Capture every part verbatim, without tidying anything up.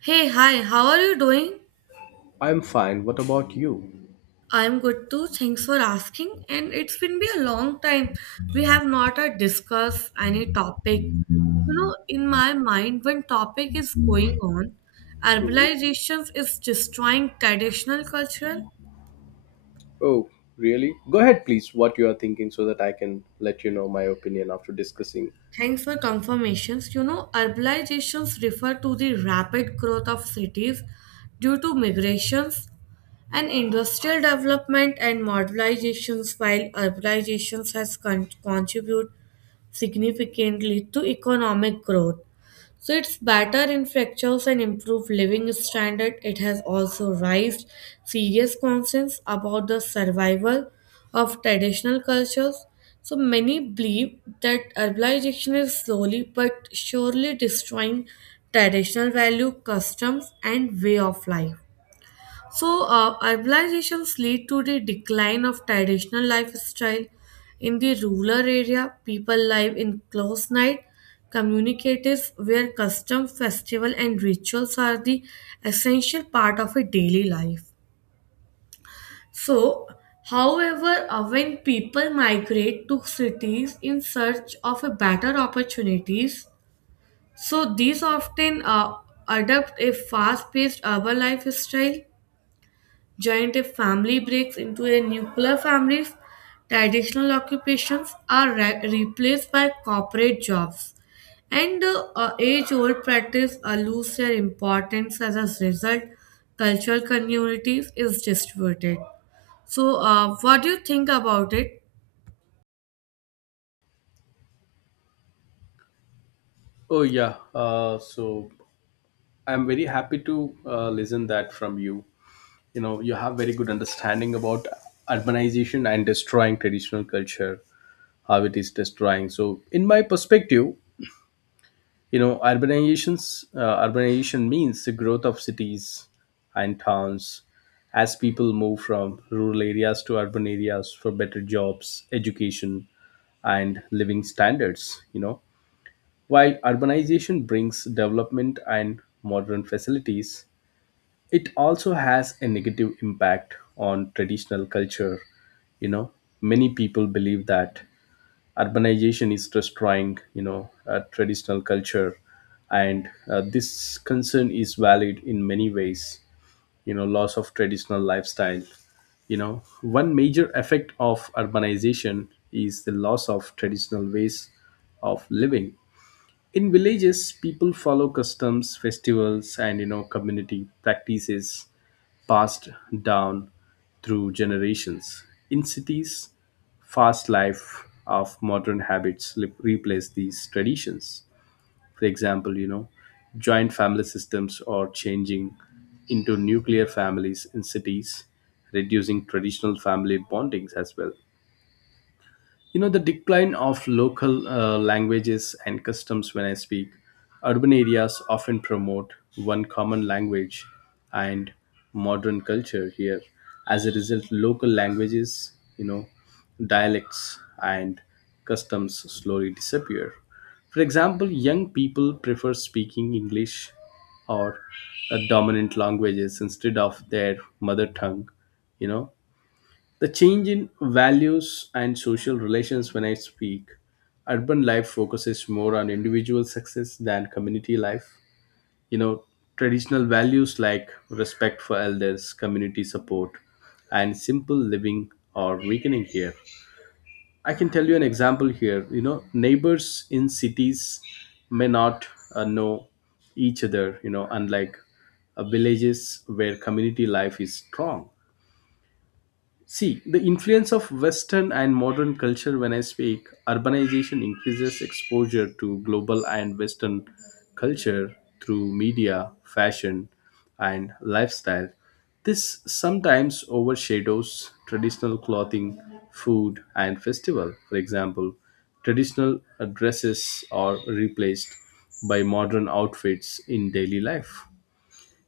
Hey, hi, how are you doing? I'm fine. What about you? I'm good too. Thanks for asking. And it's been be a long time. We have not uh, discussed any topic. You know, in my mind, when topic is going on, Mhm. herbalization is destroying traditional cultural. Oh, really? Go ahead, please, what you are thinking so that I can let you know my opinion after discussing. Thanks for confirmations. You know, urbanizations refer to the rapid growth of cities due to migrations and industrial development and modernizations while urbanizations has con- contributed significantly to economic growth. So it's better infrastructures and improved living standard. It has also raised serious concerns about the survival of traditional cultures. So many believe that urbanization is slowly but surely destroying traditional value, customs, and way of life. So, uh, urbanizations lead to the decline of traditional lifestyle. In the rural area, people live in close night communicatives where custom festival and rituals are the essential part of a daily life. So, however, uh, when people migrate to cities in search of a better opportunities, so these often uh, adopt a fast-paced urban lifestyle. Joint family breaks into a nuclear families, traditional occupations are re- replaced by corporate jobs, and uh, age-old practice uh, lose their importance. As a result, cultural communities is distributed. So, uh, what do you think about it? Oh, yeah. Uh, so I'm very happy to uh, listen that from you. You know, you have very good understanding about urbanization and destroying traditional culture, how it is destroying. So, in my perspective, you know urbanizations uh, urbanization means the growth of cities and towns as people move from rural areas to urban areas for better jobs, education, and living standards. You know, while urbanization brings development and modern facilities, it also has a negative impact on traditional culture. You know, many people believe that urbanization is destroying, you know, uh, traditional culture, and uh, this concern is valid in many ways. You know, loss of traditional lifestyle, you know, one major effect of urbanization is the loss of traditional ways of living. In villages, people follow customs, festivals, and, you know, community practices passed down through generations. In cities, fast life of modern habits li- replace these traditions. For example, you know, joint family systems are changing into nuclear families in cities, reducing traditional family bondings as well. You know, the decline of local uh, languages and customs when I speak, urban areas often promote one common language and modern culture here. As a result, local languages, you know, dialects and customs slowly disappear. For example, young people prefer speaking English or uh, dominant languages instead of their mother tongue, you know, the change in values and social relations when I speak, urban life focuses more on individual success than community life. You know, traditional values like respect for elders, community support, and simple living are weakening here. I can tell you an example here. You know, neighbors in cities may not uh, know each other, you know, unlike uh, villages where community life is strong. See, the influence of Western and modern culture when I speak, urbanization increases exposure to global and Western culture through media, fashion, and lifestyle. This sometimes overshadows traditional clothing, food, and festival. For example, traditional uh, dresses are replaced by modern outfits in daily life.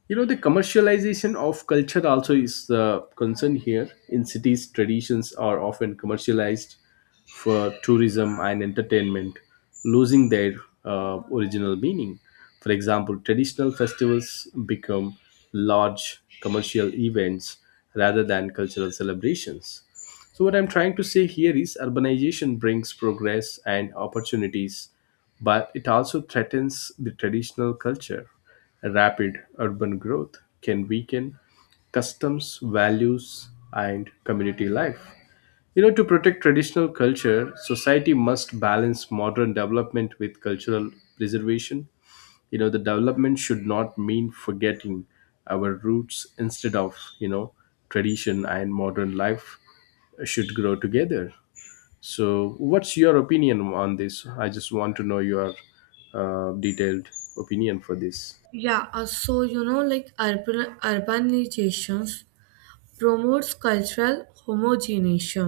You know, the commercialization of culture also is the concern here. In cities, traditions are often commercialized for tourism and entertainment, losing their uh, original meaning. For example, traditional festivals become large commercial events rather than cultural celebrations. So, what I'm trying to say here is urbanization brings progress and opportunities, but it also threatens the traditional culture. Rapid urban growth can weaken customs, values, and community life. You know, to protect traditional culture, society must balance modern development with cultural preservation. You know, the development should not mean forgetting our roots. Instead of, you know, tradition and modern life should grow together. So what's your opinion on this? I just want to know your uh, detailed opinion for this. Yeah, uh, so you know, like urban urbanizations promotes cultural homogeneity.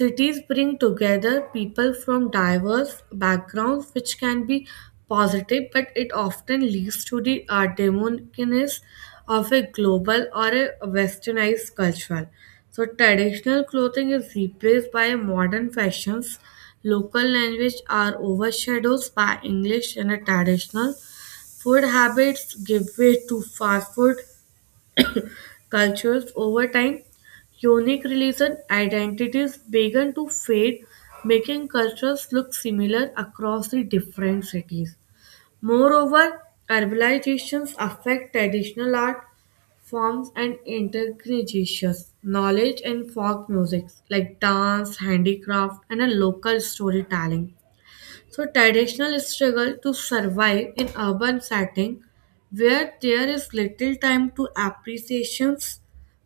Cities bring together people from diverse backgrounds, which can be positive, but it often leads to the uh, demonicness of a global or a westernized culture. So, traditional clothing is replaced by modern fashions. Local language are overshadowed by English and a traditional food habits give way to fast food cultures over time, unique religion identities began to fade, making cultures look similar across the different cities. Moreover, urbanizations affect traditional art forms and intercreations, knowledge and folk music like dance, handicraft, and a local storytelling. So traditional struggle to survive in urban setting where there is little time to appreciations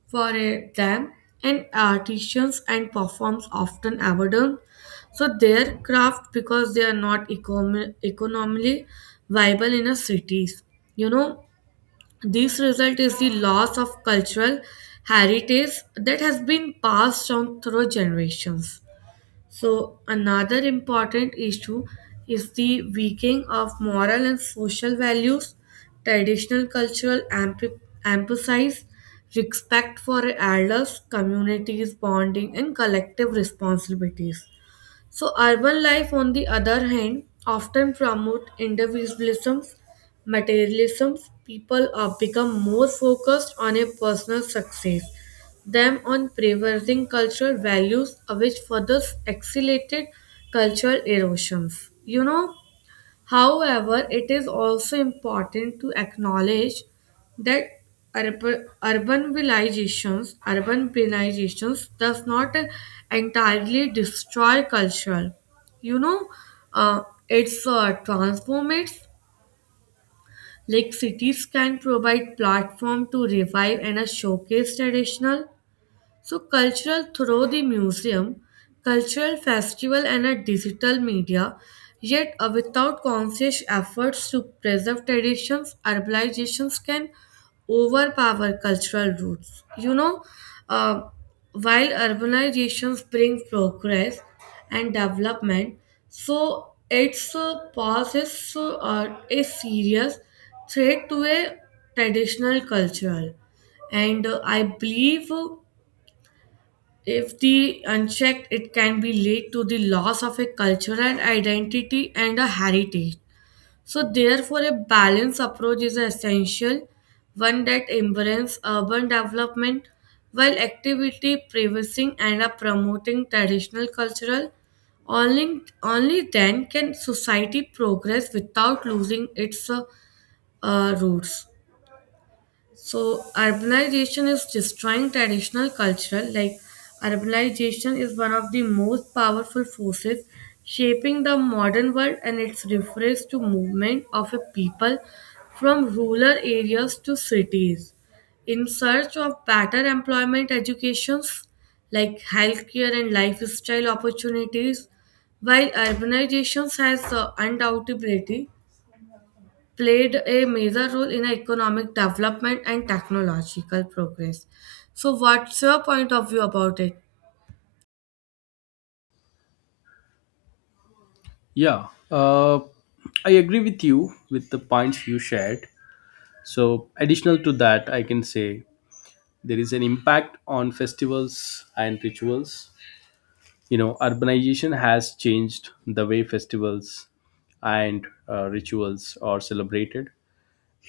for a them, and artisans and performs often abandon so their craft because they are not econ- economically viable in a cities. You know, this result is the loss of cultural heritage that has been passed on through generations. So, another important issue is the weakening of moral and social values. Traditional cultural emph- emphasize respect for elders, communities, bonding, and collective responsibilities. So urban life, on the other hand, often promote individualism, materialism. People are become more focused on a personal success than on preserving cultural values, uh, which further accelerated cultural erosions. You know, however, it is also important to acknowledge that urb- urbanizations, urbanizations does not entirely destroy cultural. You know, uh, it's uh, transform it. Like cities can provide platform to revive and uh, showcase traditional so, cultural through the museum, cultural festival, and a digital media, yet uh, without conscious efforts to preserve traditions, urbanizations can overpower cultural roots. You know, uh, while urbanizations bring progress and development, so its uh, poses uh, a serious threat to a traditional culture, and uh, i believe uh, if the unchecked, it can be lead to the loss of a cultural identity and a heritage. So, therefore, a balanced approach is essential, one that embraces urban development while actively preserving and uh, promoting traditional cultural. Only, only then can society progress without losing its uh, uh, roots. So urbanization is destroying traditional cultural like urbanization is one of the most powerful forces shaping the modern world, and it's refers to movement of a people from rural areas to cities in search of better employment educations like healthcare and lifestyle opportunities while urbanization has the undoubtedly played a major role in economic development and technological progress. So, what's your point of view about it? Yeah, uh, I agree with you with the points you shared. So additional to that, I can say there is an impact on festivals and rituals. You know, urbanization has changed the way festivals and uh, rituals are celebrated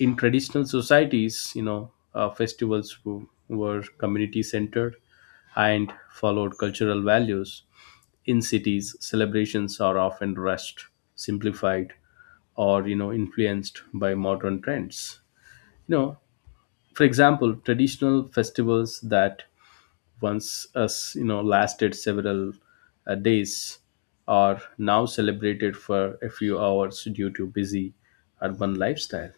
in traditional societies. You know, uh, festivals w- were community centered and followed cultural values. In cities, celebrations are often rushed, simplified, or, you know, influenced by modern trends. You know, for example, traditional festivals that once us you know lasted several uh, days are now celebrated for a few hours due to busy urban lifestyle.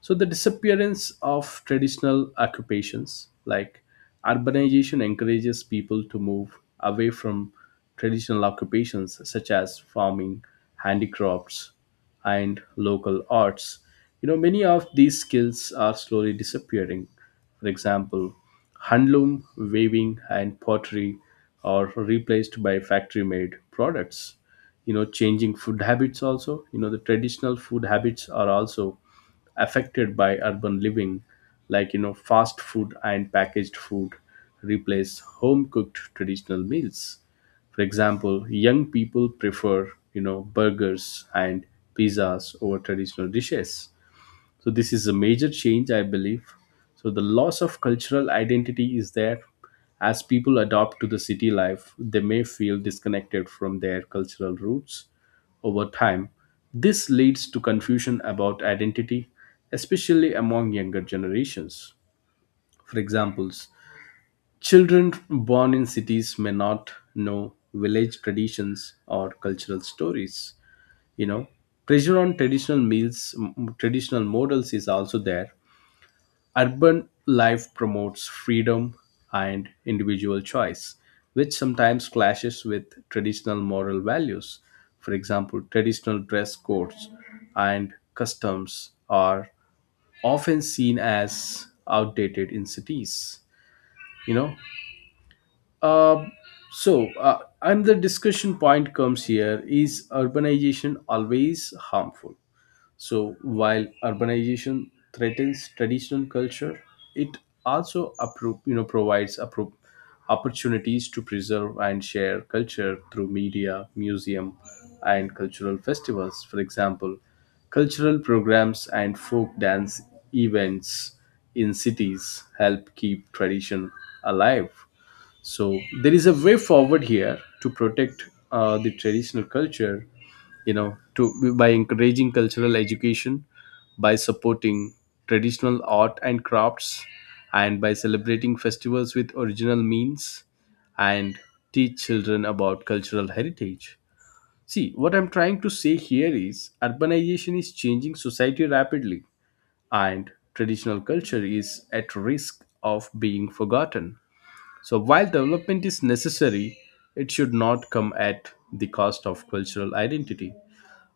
So the disappearance of traditional occupations, like, urbanization encourages people to move away from traditional occupations such as farming, handicrafts, and local arts. You know, many of these skills are slowly disappearing. For example, handloom, weaving, and pottery are replaced by factory made products. You know, changing food habits also. You know, the traditional food habits are also affected by urban living, like, you know, fast food and packaged food replace home cooked traditional meals. For example, young people prefer, you know, burgers and pizzas over traditional dishes. So this is a major change, I believe. So the loss of cultural identity is there. As people adopt to the city life, they may feel disconnected from their cultural roots. Over time, this leads to confusion about identity, especially among younger generations. For examples, children born in cities may not know village traditions or cultural stories. You know, pressure on traditional meals, m- traditional models, is also there. Urban life promotes freedom and individual choice, which sometimes clashes with traditional moral values. For example, traditional dress codes and customs are often seen as outdated in cities. You know, uh, so uh, and the discussion point comes here: is urbanization always harmful? So while urbanization threatens traditional culture, it also appro- you know provides appro- opportunities to preserve and share culture through media, museum, and cultural festivals. For example, cultural programs and folk dance events in cities help keep tradition alive. So there is a way forward here to protect uh, the traditional culture, you know, to by encouraging cultural education, by supporting traditional art and crafts, and by celebrating festivals with original means, and teach children about cultural heritage. See, what I'm trying to say here is urbanization is changing society rapidly, and traditional culture is at risk of being forgotten. So while development is necessary, it should not come at the cost of cultural identity.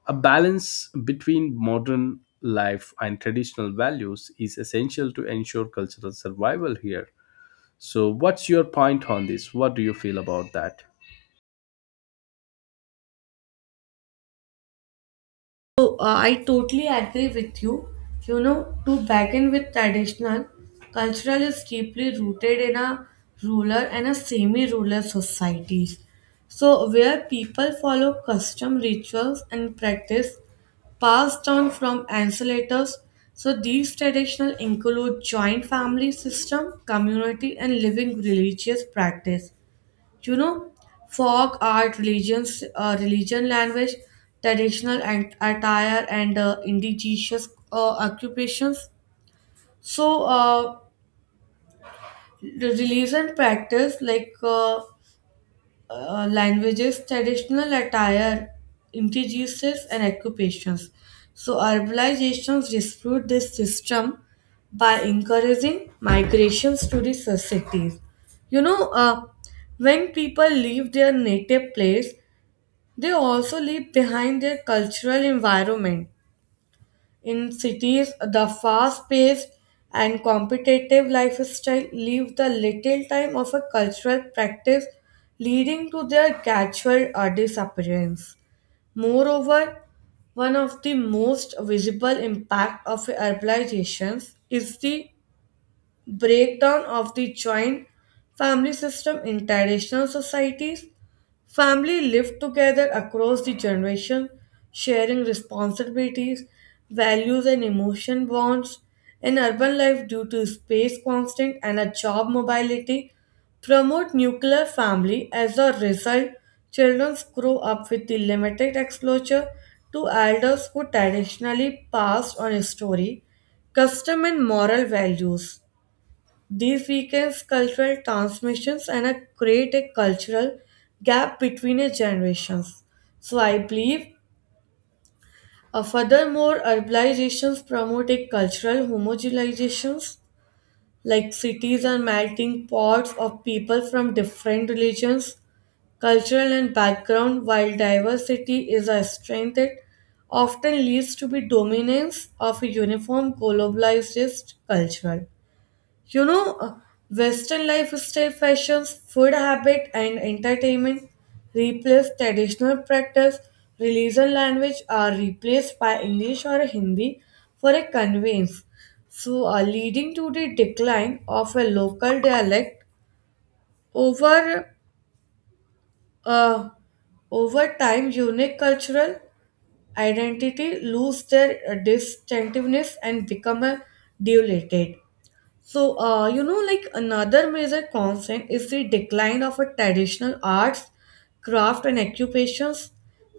A balance between modern life and traditional values is essential to ensure cultural survival here. So what's your point on this? What do you feel about that? So, uh, I totally agree with you. You know, to begin with traditional, cultural is deeply rooted in a rural and a semi-rural societies. So, where people follow custom rituals and practice passed down from ancestors. So, these traditional include joint family system, community, and living religious practice. You know, folk art religions, uh, religion language, traditional and attire and uh, indigenous uh, occupations. So uh, the religion practice like uh, uh, languages, traditional attire, indigenous and occupations. So urbanizations dispute this system by encouraging migrations to the cities. you know uh, when people leave their native place, they also leave behind their cultural environment. In cities, the fast paced and competitive lifestyle leave the little time of a cultural practice, leading to their gradual uh, disappearance. Moreover, one of the most visible impact of urbanizations is the breakdown of the joint family system in traditional societies. Family lived together across the generation, sharing responsibilities, values, and emotion bonds. In urban life, due to space constraint and a job mobility, promote nuclear family. As a result, children grow up with the limited exposure to elders who traditionally passed on history, custom, and moral values. These weakens cultural transmissions and uh, create a cultural gap between uh, generations. So I believe uh, furthermore urbanizations promote a cultural homogenizations like cities are melting pots of people from different religions, cultural and background while diversity is a strength that often leads to the dominance of a uniform globalized culture. You know, uh, Western lifestyle fashions, food habit, and entertainment replace traditional practice. Religion language are replaced by English or Hindi for a conveyance, so uh, leading to the decline of a local dialect over uh, over time. Unique cultural identity lose their uh, distinctiveness and become a diluted. So, uh, you know, like another major concern is the decline of a traditional arts, craft, and occupations,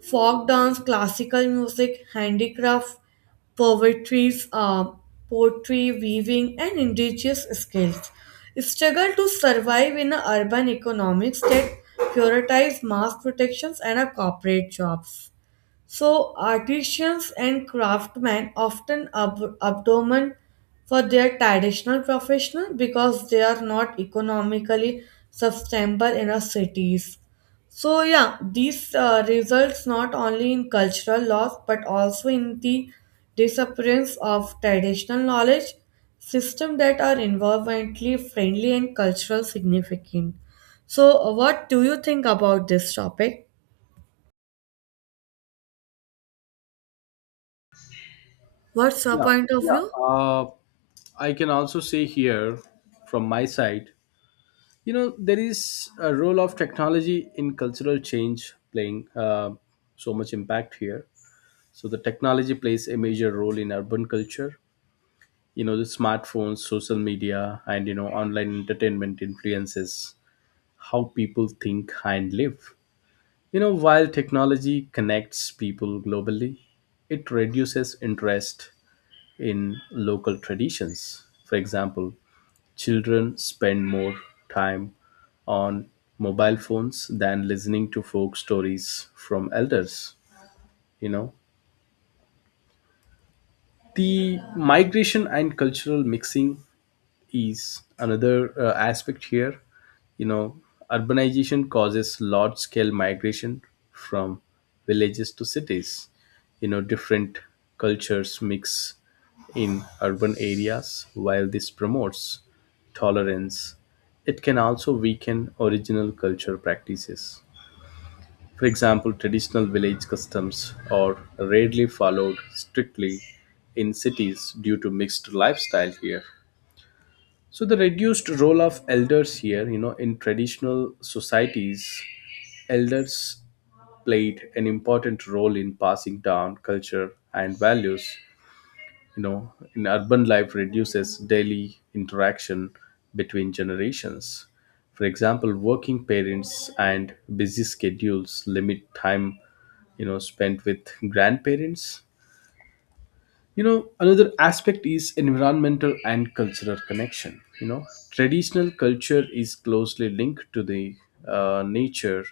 folk dance, classical music, handicraft, poetries, uh, poetry, weaving, and indigenous skills. Struggle to survive in a urban economics that prioritize mass protections and a corporate jobs. So artisans and craftsmen often ab- abdomen for their traditional profession because they are not economically sustainable in our cities. So yeah, this uh, results not only in cultural loss but also in the disappearance of traditional knowledge system that are environmentally friendly and cultural significant. So what do you think about this topic? What's your Yeah, point of yeah. view? Uh, I can also say here from my side, you know, there is a role of technology in cultural change playing uh, so much impact here. So the technology plays a major role in urban culture. You know, the smartphones, social media, and, you know, online entertainment influences how people think and live. You know, while technology connects people globally, it reduces interest in local traditions. For example, children spend more time on mobile phones than listening to folk stories from elders. You know, the migration and cultural mixing is another uh, aspect here. You know, urbanization causes large scale migration from villages to cities. You know, different cultures mix in urban areas. While this promotes tolerance, it can also weaken original culture practices. For example, traditional village customs are rarely followed strictly in cities due to mixed lifestyle here. So the reduced role of elders here, you know, in traditional societies, elders played an important role in passing down culture and values. You know, in urban life reduces daily interaction between generations. For example, working parents and busy schedules limit time, you know, spent with grandparents. You know, another aspect is environmental and cultural connection. You know, traditional culture is closely linked to the uh, nature,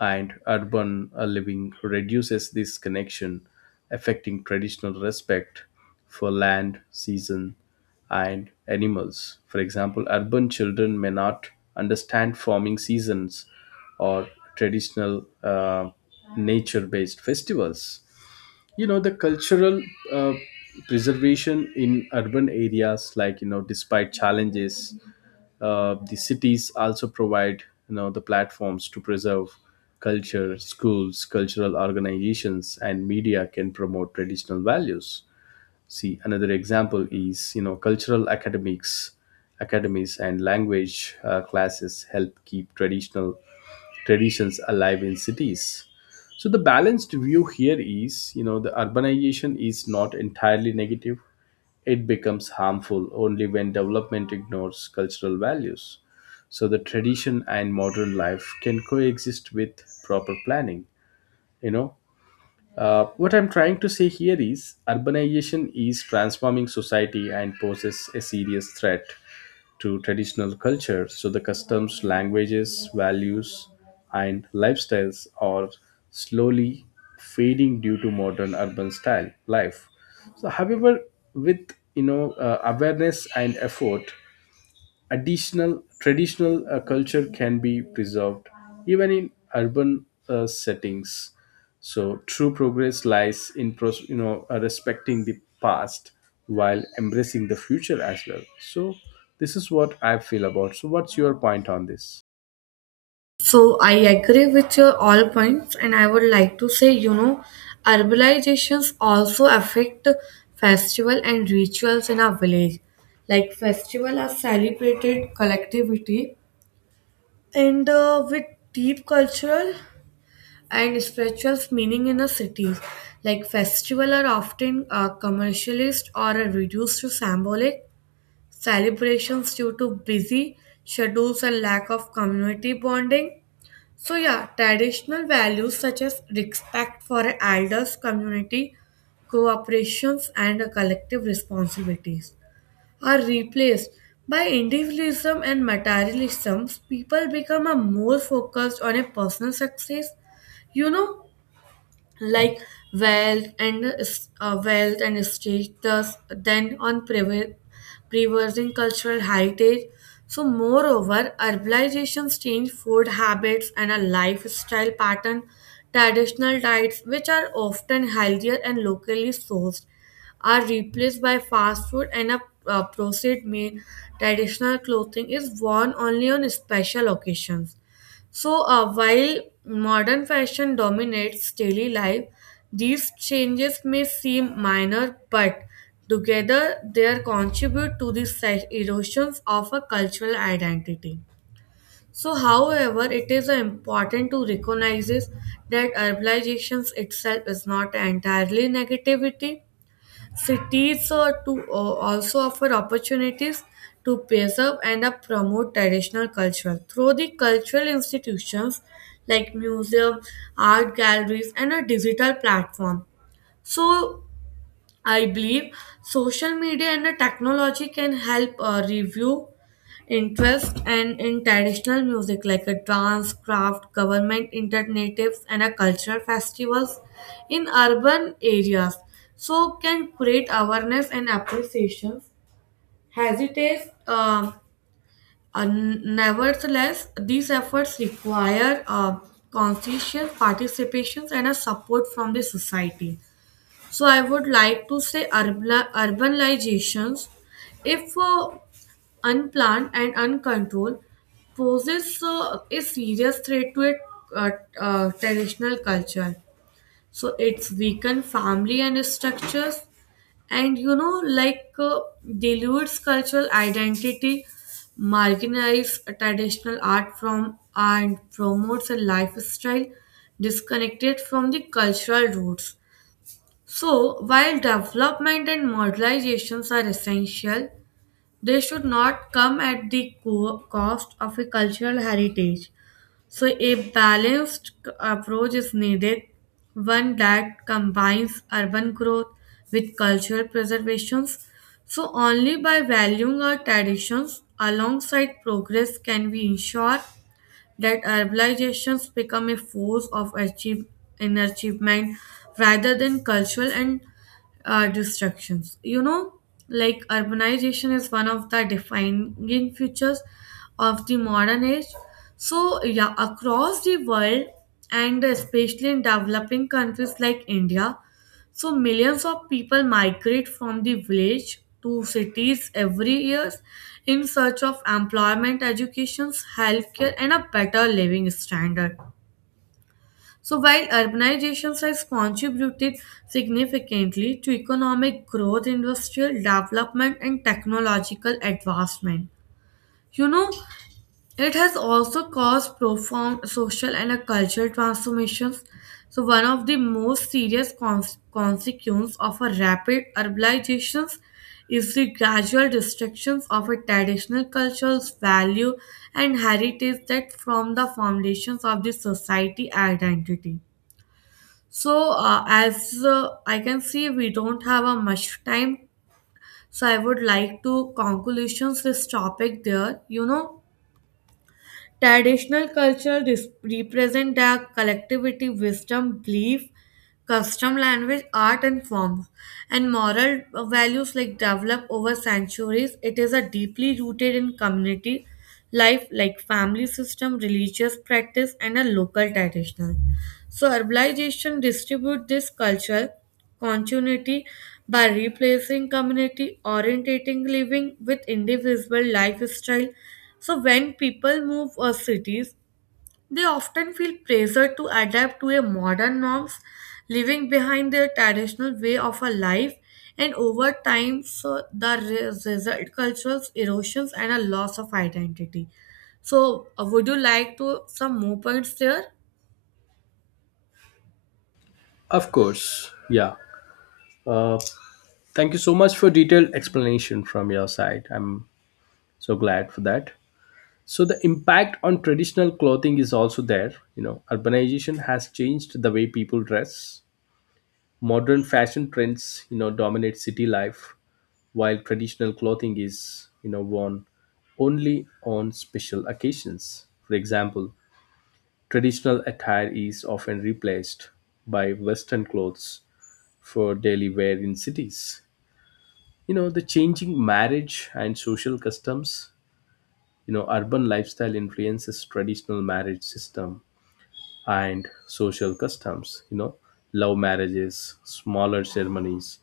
and urban uh, living reduces this connection, affecting traditional respect for land, season, and animals. For example, urban children may not understand farming seasons or traditional uh, nature based festivals. You know the cultural uh, Preservation in urban areas, like, you know, despite challenges, uh, the cities also provide, you know, the platforms to preserve culture. Schools, cultural organizations, and media can promote traditional values. See, another example is, you know, cultural academics, academies and language uh, classes help keep traditional traditions alive in cities. So the balanced view here is, you know, the urbanization is not entirely negative. It becomes harmful only when development ignores cultural values. So the tradition and modern life can coexist with proper planning, you know. Uh, what I'm trying to say here is urbanization is transforming society and poses a serious threat to traditional culture. So the customs, languages, values, and lifestyles are slowly fading due to modern urban style life. So, however, with, you know, uh, awareness and effort, additional traditional uh, culture can be preserved even in urban uh, settings. So true progress lies in pros- you know uh, respecting the past while embracing the future as well. So this is what I feel about. So what's your point on this? So I agree with your all points, and I would like to say, you know, urbanizations also affect festival and rituals in our village. Like festival are celebrated collectivity and uh, with deep cultural and spiritual meaning in the cities. Like festival are often uh, commercialized or are reduced to symbolic celebrations due to busy schedules and lack of community bonding. So yeah, traditional values such as respect for elders, community, cooperations, and collective responsibilities are replaced by individualism and materialism. People become a more focused on a personal success. You know, like wealth and es- uh, wealth and state thus then on prever- preserving cultural heritage. So moreover urbanizations change food habits and a lifestyle pattern. Traditional diets which are often healthier and locally sourced are replaced by fast food and a uh, processed meal. Traditional clothing is worn only on special occasions, so, uh, while modern fashion dominates daily life, these changes may seem minor, but together they contribute to the se- erosions of a cultural identity. So, however, it is uh, important to recognize that urbanization itself is not entirely negativity. Cities uh, to, uh, also offer opportunities to preserve and uh, promote traditional culture through the cultural institutions like museum, art galleries, and a digital platform. So I believe social media and uh, technology can help uh, review interest and in traditional music like a dance, craft, government alternatives, and a cultural festivals in urban areas. So can create awareness and appreciation. Hesitates, um, uh, Nevertheless, these efforts require uh, conscientious participations and a support from the society. So I would like to say urban, urbanizations if uh, unplanned and uncontrolled, poses uh, a serious threat to a uh, uh, traditional culture. So it's weakened family and structures, and you know, like uh, dilutes cultural identity, marginalize traditional art from and promotes a lifestyle disconnected from the cultural roots. So, while development and modernizations are essential, they should not come at the co- cost of a cultural heritage. So, a balanced c- approach is needed, one that combines urban growth with cultural preservations. So, only by valuing our traditions alongside progress can we ensure that urbanizations become a force of achieve, in achievement rather than cultural and uh, distractions. You know, like urbanization is one of the defining features of the modern age. So, yeah, across the world and especially in developing countries like India, so millions of people migrate from the village to cities every year in search of employment, education, healthcare, and a better living standard. So while urbanization has contributed significantly to economic growth, industrial development, and technological advancement, you know, it has also caused profound social and uh, cultural transformations. So, one of the most serious cons- consequences of a rapid urbanization is the gradual destruction of a traditional culture's value and heritage that form the foundations of the society identity. So, uh, as uh, I can see, we don't have a much time. So, I would like to conclusions this topic there. You know, traditional culture res- represent the collectivity, wisdom, belief, custom, language, art, and forms, and moral values like develop over centuries. It is a deeply rooted in community life like family system, religious practice, and a local traditional. So urbanization distribute this culture continuity by replacing community orientating living with individual lifestyle. So when people move or cities, they often feel pressure to adapt to a modern norms, leaving behind their traditional way of a life. And over time, so the re- result cultural erosions and a loss of identity. So, uh, would you like to some more points there? Of course, yeah. uh, Thank you so much for detailed explanation from your side. I'm so glad for that. So the impact on traditional clothing is also there. You know, urbanization has changed the way people dress. Modern fashion trends, you know, dominate city life, while traditional clothing is, you know, worn only on special occasions. For example, traditional attire is often replaced by Western clothes for daily wear in cities. You know, the changing marriage and social customs, you know, urban lifestyle influences traditional marriage system and social customs. You know, love marriages, smaller ceremonies,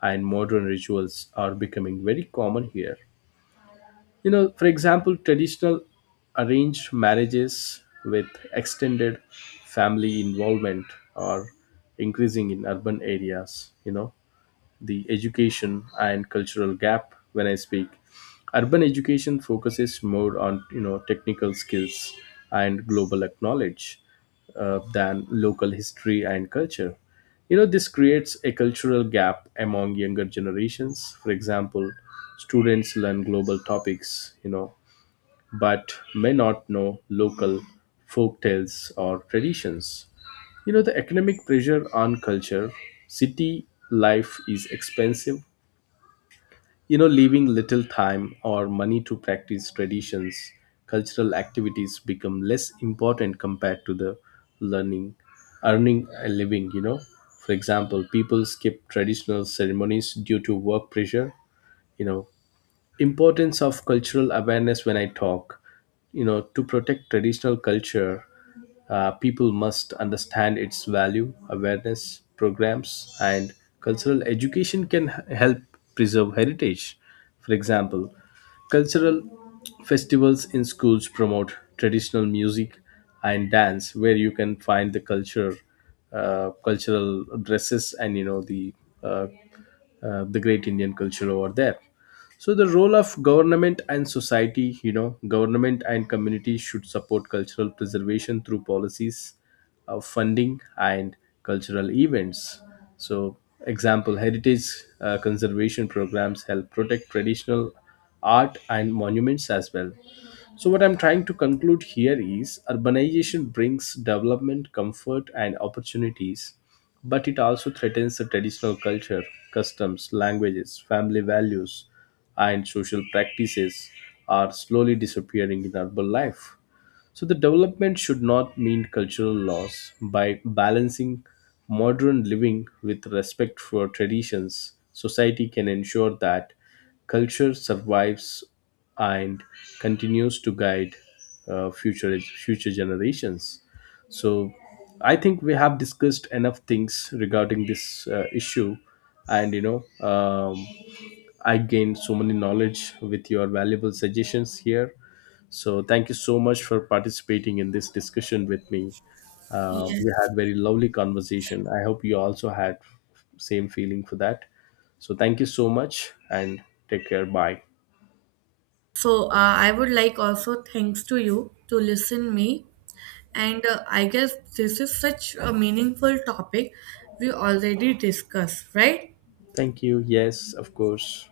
and modern rituals are becoming very common here. You know, for example, traditional arranged marriages with extended family involvement are increasing in urban areas. You know, the education and cultural gap when I speak. Urban education focuses more on, you know, technical skills and global knowledge uh, than local history and culture. You know, this creates a cultural gap among younger generations. For example, students learn global topics, you know, but may not know local folktales or traditions. You know, the economic pressure on culture, city life is expensive, you know, leaving little time or money to practice traditions. Cultural activities become less important compared to the learning, earning a living, you know. For example, people skip traditional ceremonies due to work pressure, you know, importance of cultural awareness when I talk. You know, to protect traditional culture, uh, people must understand its value. Awareness programs and cultural education can h- help preserve heritage. For example, cultural festivals in schools promote traditional music and dance where you can find the culture, uh, cultural dresses, and, you know, the uh, uh, the great Indian culture over there. So the role of government and society, you know, government and communities should support cultural preservation through policies, uh, funding, and cultural events. So example, heritage uh, conservation programs help protect traditional art and monuments as well. So, what I'm trying to conclude here is urbanization brings development, comfort, and opportunities, but it also threatens the traditional culture. Customs, languages, family values, and social practices are slowly disappearing in urban life. So the development should not mean cultural loss. By balancing modern living with respect for traditions, society can ensure that culture survives and continues to guide uh, future future generations. So I think we have discussed enough things regarding this uh, issue, and, you know, um, I gained so many knowledge with your valuable suggestions here. So thank you so much for participating in this discussion with me. Uh, we Yes. had very lovely conversation. I hope you also had same feeling for that. So thank you so much and take care. Bye. So uh, I would like also thanks to you to listen me and uh, I guess this is such a meaningful topic we already discussed, right? Thank you. Yes, of course.